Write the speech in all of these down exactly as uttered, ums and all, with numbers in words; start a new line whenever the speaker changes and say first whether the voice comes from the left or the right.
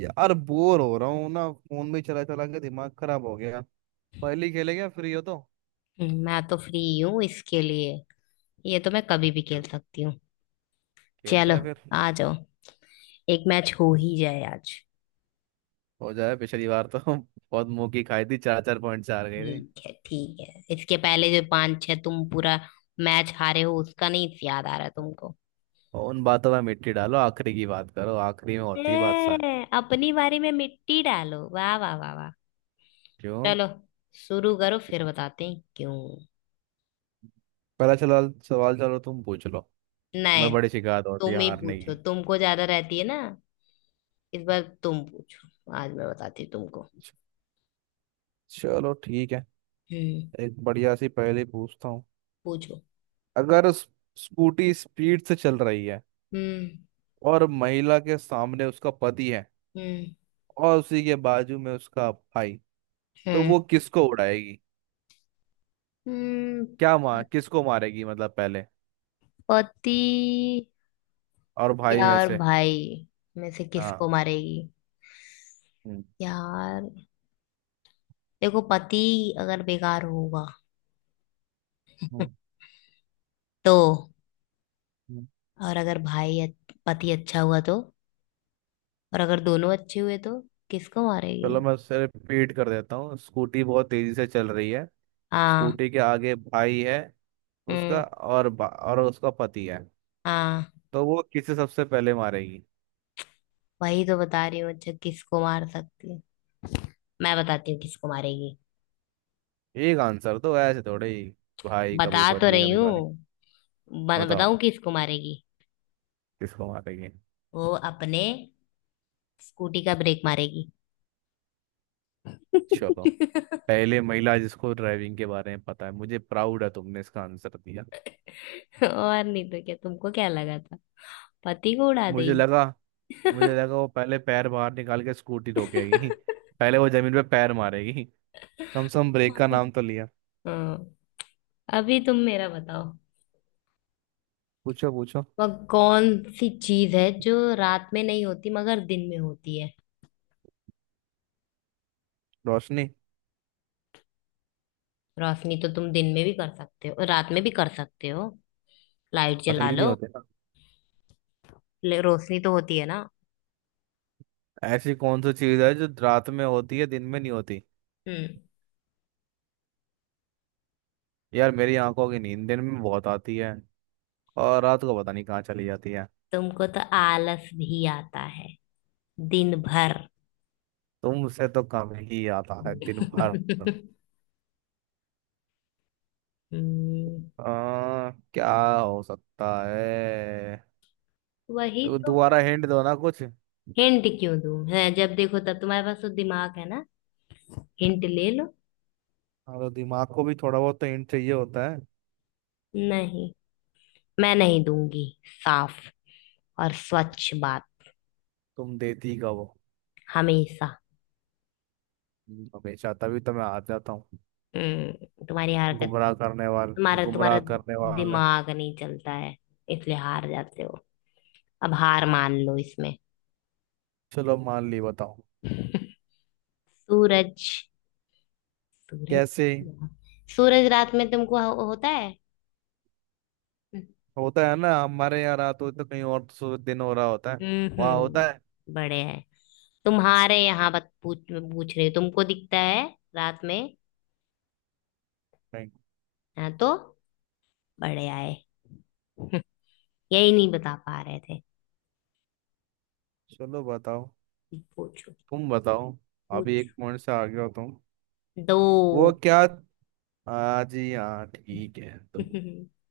right: यार बोर हो रहा हूँ ना फोन में चला चला के दिमाग खराब हो गया। पहले खेले क्या फ्री हो तो।
left: हम्म, मैं तो फ्री हूँ इसके लिए। ये तो मैं कभी भी खेल
right: चलो।
left: सकती हूँ।
right: खेलते
left: चलो,
right: हैं फिर।
left: आ जाओ। एक मैच हो ही जाए आज।
right: हो जाए। पिछली बार तो बहुत मुंह की खाई थी। चार चार पॉइंट चार गए थे।
left: ठीक है, ठीक है। इसके पहले जो पांच छह तुम पूरा मैच हारे हो, उसका नहीं याद आ रहा तुमको?
right: और उन बातों में मिट्टी डालो। आखिरी की बात करो। आखिरी में होती है बात सारी।
left: ए, अपनी बारी में मिट्टी डालो। वाह वाह वाह वाह।
right: क्यों?
left: चलो, शुरू करो। फिर बताते हैं क्यों।
right: पहला चला सवाल। चलो तुम पूछ लो। तुम्हें
left: नहीं।
right: बड़ी शिकायत होती है
left: तुम ही
right: हारने
left: पूछो,
right: की।
left: तुमको ज्यादा रहती है ना। इस बार तुम पूछो, आज मैं बताती हूँ तुमको।
right: च- चलो ठीक है।
left: हम्म।
right: एक बढ़िया सी पहेली पूछता हूँ।
left: पूछो।
right: अगर उस- स्कूटी स्पीड से चल रही है।
left: हम्म।
right: और महिला के सामने उसका पति है।
left: हम्म।
right: और उसी के बाजू में उसका भाई। तो
left: हम्म।
right: वो किसको उड़ाएगी?
left: हम्म।
right: क्या मार? किसको मारेगी मतलब पहले
left: पति।
right: और भाई में
left: यार,
right: से?
left: भाई में से किसको
right: हाँ।
left: मारेगी?
right: हम्म।
left: यार देखो, पति अगर बेकार होगा
right: हम्म।
left: तो।
right: हम्म।
left: और अगर भाई अच- पति अच्छा हुआ तो, और अगर दोनों अच्छे हुए तो किसको
right: चलो,
left: मारेगी?
right: मैं उसे रिपीट कर देता हूँ। स्कूटी बहुत तेजी से चल रही है।
left: हाँ।
right: स्कूटी के आगे भाई है
left: हम्म।
right: उसका और बा, और उसका पति है।
left: हाँ,
right: तो वो किसे सबसे पहले मारेगी?
left: वही तो बता रही हूँ। अच्छा, किसको मार सकती है, मैं बताती हूँ किसको मारेगी।
right: एक आंसर तो ऐसे थोड़े ही। भाई कभी
left: बता तो
right: पति
left: रही
right: कभी
left: हूँ।
right: भाई।
left: ब-
right: बताओ
left: बताऊँ किसको मारेगी?
right: किसको मारेगी।
left: वो अपने स्कूटी का ब्रेक मारेगी।
right: चलो। पहले महिला जिसको ड्राइविंग के बारे में पता है। मुझे प्राउड है तुमने इसका आंसर दिया।
left: और नहीं तो क्या, तुमको क्या लगा था, पति को उड़ा
right: मुझे
left: देगी?
right: लगा मुझे लगा वो पहले पैर बाहर निकाल के स्कूटी रोकेगी। पहले वो जमीन पे पैर मारेगी। कम से कम ब्रेक का नाम तो लिया।
left: हाँ, अभी तुम मेरा बताओ।
right: पूछो पूछो।
left: वह कौन सी चीज है जो रात में नहीं होती मगर दिन में होती है?
right: रोशनी।
left: रोशनी तो तुम दिन में भी कर सकते हो, रात में भी कर सकते हो। लाइट जला
right: असली नहीं
left: लो।
right: होते ना।
left: ले- रोशनी तो होती है ना।
right: ऐसी कौन सी चीज है जो रात में होती है दिन में नहीं होती?
left: हम्म।
right: यार मेरी आंखों की नींद दिन में बहुत आती है। और रात को पता नहीं कहाँ चली जाती है।
left: तुमको तो आलस भी आता है दिन भर।
right: तुमसे तो कम ही आता है दिन भर।
left: हम्म
right: आ, क्या हो सकता है?
left: वही
right: तो
left: तो।
right: दोबारा हिंट दो ना कुछ। हाँ।
left: हिंट क्यों दूं, है जब देखो तब तुम्हारे पास तो दिमाग है ना। हिंट ले लो।
right: तो दिमाग को भी थोड़ा बहुत तो हिंट चाहिए होता है।
left: नहीं, मैं नहीं दूंगी। साफ और स्वच्छ बात।
right: तुम देती का वो
left: हमेशा।
right: हमेशा। तभी तो मैं हार जाता हूँ।
left: हम्म तुम्हारी हरकत।
right: गुमराह करने वाले
left: तुम्हारा
right: गुमराह
left: तुम्हारा
right: करने वाले।
left: दिमाग नहीं चलता है, इसलिए हार जाते हो। अब हार मान लो इसमें।
right: चलो मान ली। बताओ
left: सूरज। सूरज।
right: कैसे।
left: सूरज रात में तुमको हो, होता है।
right: होता है ना। हमारे यहाँ रात होती तो कहीं और सो- दिन हो रहा होता है। वहाँ होता है।
left: हम्म। बड़े हैं। तुम्हारे यहाँ बात पूछ पूछ रही हूँ। तुमको दिखता है रात में?
right: नहीं।
left: हाँ तो, बड़े आए। यही नहीं बता पा रहे थे।
right: चलो बताओ।
left: पूछो।
right: तुम बताओ। अभी
left: पूछो।
right: एक पॉइंट से आगे हो तुम।
left: दो।
right: वो क्या? हाँ जी हाँ ठीक है तो।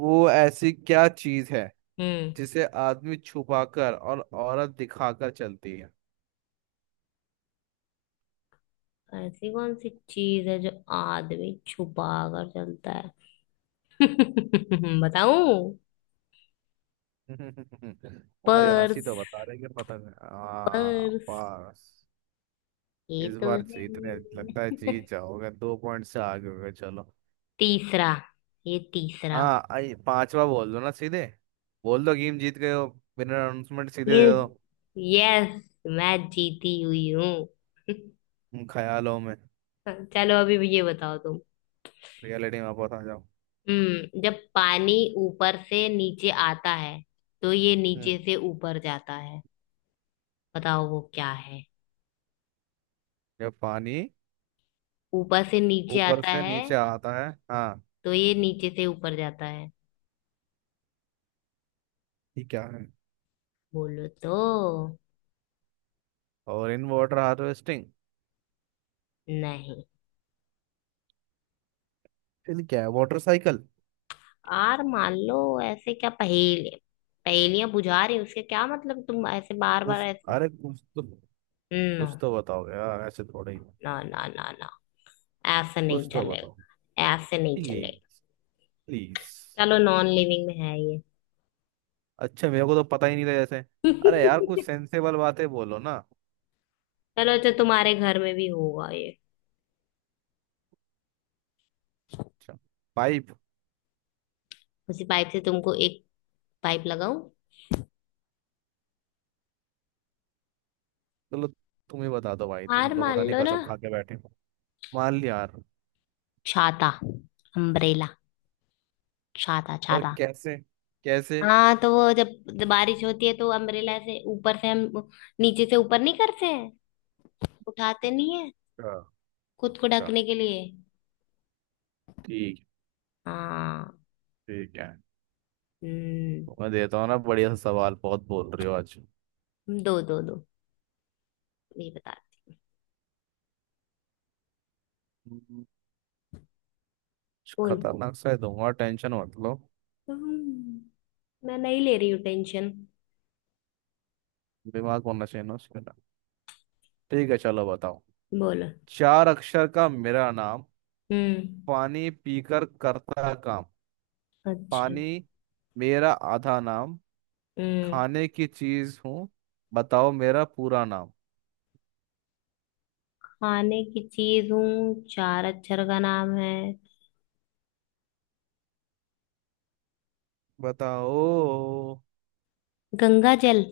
right: वो ऐसी क्या चीज है
left: हम्म।
right: जिसे आदमी छुपाकर और औरत दिखाकर चलती है?
left: ऐसी कौन सी चीज है जो आदमी छुपा कर चलता है? बताऊं?
right: तुम्हारी हंसी
left: पर्स।
right: तो बता रही है पता नहीं। हाँ
left: पर्स।
right: बस।
left: ये
right: इस
left: तो
right: बार जीतने लगता है।
left: है।
right: जीत जाओगे। दो पॉइंट से आगे हो गए। चलो।
left: तीसरा। ये तीसरा।
right: हाँ आई पांचवा बोल दो ना सीधे। बोल दो गेम जीत गए हो। बिना अनाउंसमेंट सीधे
left: ये।
right: दे दो।
left: यस, मैं जीती हुई हूँ।
right: तुम ख्यालों में।
left: चलो, अभी भी ये बताओ तुम।
right: रियलिटी में वापस आ जाओ।
left: हम्म। जब पानी ऊपर से नीचे आता है, तो ये नीचे
right: हम्म।
left: से ऊपर जाता है। बताओ वो क्या?
right: जब पानी
left: ऊपर से नीचे
right: ऊपर
left: आता
right: से
left: है,
right: नीचे आता है। हाँ।
left: तो ये नीचे से ऊपर जाता है।
right: ये क्या है?
left: बोलो तो।
right: और इन वाटर हार्वेस्टिंग।
left: नहीं।
right: फिर क्या है? Water cycle.
left: यार मान लो, ऐसे क्या पहेली, पहेलियां बुझा रही हो, उसके क्या मतलब, तुम ऐसे बार बार
right: उस
left: ऐसे।
right: अरे कुछ तो,
left: ना,
right: कुछ तो बताओ यार। ऐसे थोड़े ही।
left: ना ना ना ना। ऐसे नहीं
right: कुछ तो बताओ।
left: चलेगा, ऐसे नहीं चलेगा।
right: प्लीज। प्लीज।
left: चलो, नॉन लिविंग में है ये।
right: अच्छा, मेरे को तो पता ही नहीं था जैसे। अरे यार कुछ सेंसेबल बातें बोलो ना।
left: चलो अच्छा, तुम्हारे घर में भी होगा ये।
right: अच्छा। पाइप।
left: उसी पाइप से तुमको एक पाइप लगाऊं।
right: चलो, तुम ही बता दो भाई। तुम
left: हार
right: तो
left: मान
right: पता नहीं
left: लो ना।
right: कसम खा के बैठे हो। मान लिया यार।
left: छाता। अम्ब्रेला। छाता
right: और
left: छाता।
right: कैसे? कैसे?
left: हाँ, तो वो जब जब बारिश होती है तो अम्ब्रेला से ऊपर से हम नीचे से ऊपर नहीं करते हैं, उठाते नहीं है,
right: अच्छा।
left: खुद को
right: अच्छा,
left: ढकने के लिए।
right: ठीक।
left: हाँ।
right: ठीक है।
left: हम्म।
right: तो मैं देता हूँ ना बढ़िया सा सवाल। बहुत बोल रही हो आज।
left: दो दो दो। नहीं बताती।
right: हम्म, कुछ
left: बोल।
right: खतरनाक सा ही दूंगा। टेंशन मत लो।
left: हम्म, मैं नहीं ले रही हूँ टेंशन।
right: दिमाग होना चाहिए ना उसके अंदर। ठीक है चलो बताओ।
left: बोलो।
right: चार अक्षर का मेरा नाम।
left: हम्म।
right: पानी पीकर करता काम।
left: अच्छा।
right: पानी मेरा आधा नाम।
left: हम्म।
right: खाने की चीज हूँ। बताओ मेरा पूरा नाम।
left: खाने की चीज हूँ, चार अक्षर का नाम है।
right: बताओ।
left: गंगा जल।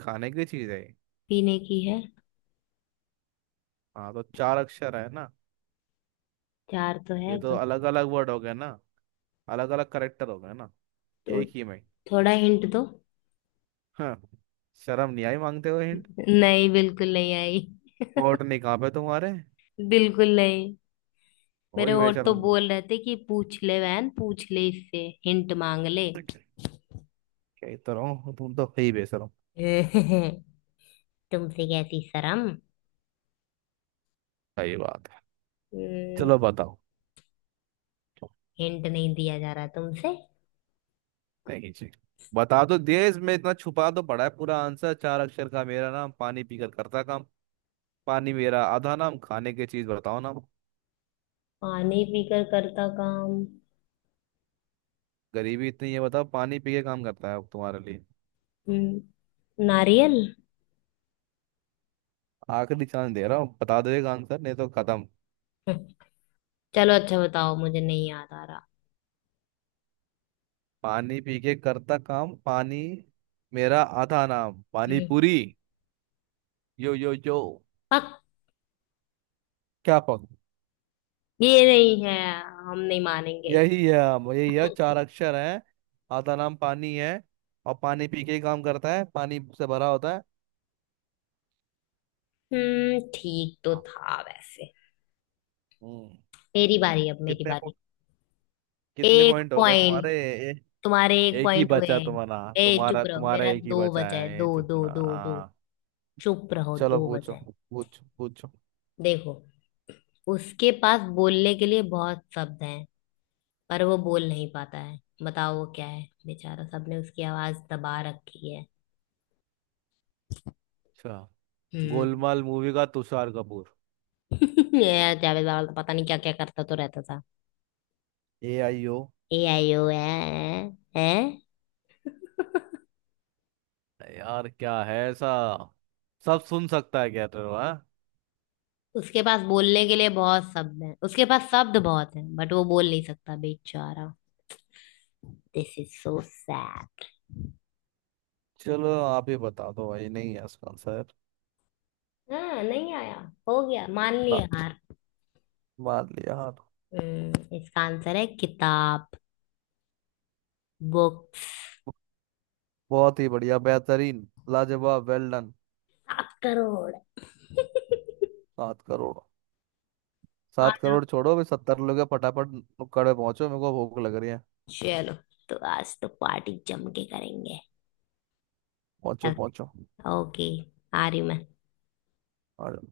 right: खाने की चीज है ये।
left: पीने की है।
right: हाँ तो चार अक्षर है ना।
left: चार तो
right: ये
left: है
right: तो
left: गं-।
right: अलग अलग वर्ड हो गए ना। अलग अलग करेक्टर हो गए ना।
left: तो
right: एक ही में।
left: थोड़ा हिंट दो।
right: हाँ। शर्म नहीं आई मांगते हो हिंट?
left: नहीं, बिल्कुल नहीं आई।
right: होठ नहीं कहाँ पे तुम्हारे।
left: बिल्कुल नहीं।
right: हो
left: मेरे
right: ही
left: और तो
right: बेशरम तुम।
left: बोल रहे थे कि पूछ ले, बहन पूछ ले इससे, हिंट मांग ले।
right: ठीक है। कह तो रहा हूँ तुम तो ही बेशरम।
left: तुमसे कैसी शर्म।
right: सही बात है।
left: हम्म,
right: चलो बताओ।
left: हिंट नहीं दिया जा रहा तुमसे।
right: नहीं जी। बता तो दिए। इसमें इतना छुपा तो पड़ा है पूरा आंसर। चार अक्षर का मेरा नाम, पानी पीकर करता काम। पानी मेरा आधा नाम। खाने की चीज। बताओ ना।
left: पानी पीकर करता काम।
right: गरीबी इतनी है? बताओ, पानी पी के काम करता है अब तुम्हारे लिए।
left: हम्म, नारियल।
right: आखिरी चांस दे रहा हूँ। बता दो एक आंसर नहीं तो खत्म।
left: हम्म, चलो अच्छा बताओ, मुझे नहीं याद आ रहा।
right: पानी पी के करता काम। पानी मेरा आधा नाम। पानी
left: हम्म,
right: पूरी। यो यो यो।
left: पक।
right: क्या पक?
left: ये नहीं है, हम नहीं मानेंगे।
right: यही है। हम, यही है। चार अक्षर है। आधा नाम पानी है। और पानी पी के ही काम करता है। पानी से भरा होता है।
left: हम्म ठीक तो
right: हाँ।
left: था वैसे।
right: हम्म।
left: मेरी बारी, अब मेरी
right: कितने पो-
left: बारी।
right: कितने
left: एक
right: पॉइंट हो गए तुम्हारे?
left: पॉइंट।
right: ए,
left: तुम्हारे एक
right: एक ही
left: पॉइंट हुए
right: बचा
left: हैं।
right: तुम्हारा
left: ए,
right: तुम्हारा
left: चुप रहो,
right: तुम्हारा
left: मेरा
right: एक ही
left: दो
right: बचा
left: बचा है।
right: है। ये
left: दो दो
right: चुपना
left: दो दो।
right: हाँ।
left: चुप रहो,
right: चलो
left: दो बचा
right: पूछो।
left: है।
right: पूछो पूछो।
left: देखो, उसके पास बोलने के लिए बहुत शब्द हैं, पर वो बोल नहीं पाता है। बताओ वो क्या है, बेचारा, सबने उसकी आवाज दबा रखी है।
right: अच्छा।
left: हम्म।
right: गोलमाल मूवी का तुषार कपूर।
left: ये जावेद बाबा पता नहीं क्या क्या करता तो रहता था।
right: A I O.
left: A I O ए है।
right: यार क्या है ऐसा? सब सुन सकता है क्या तेरे को, हाँ?
left: उसके पास बोलने के लिए बहुत शब्द हैं, उसके पास शब्द बहुत हैं, बट वो बोल नहीं सकता बेचारा। This is so sad.
right: चलो आप ही बता दो भाई। नहीं है इसका आंसर।
left: हाँ नहीं आया, हो गया, मान
right: ना।
left: लिया हार।
right: मान लिया हाँ।
left: हम्म, इसका आंसर है किताब। बुक्स।
right: बहुत ही बढ़िया। बेहतरीन। लाजवाब। Well done.
left: सात करोड़।
right: सात करोड़।
left: आ
right: सात
left: जाओ,
right: करोड़ छोड़ो अभी। सत्तर लोगे फटाफट। नुक्कड़ पे पहुंचो। मेरे को भूख लग रही है।
left: चलो। तो आज तो पार्टी जम के करेंगे।
right: पहुंचो पहुंचो।
left: ओके, आ रही हूँ मैं।
right: और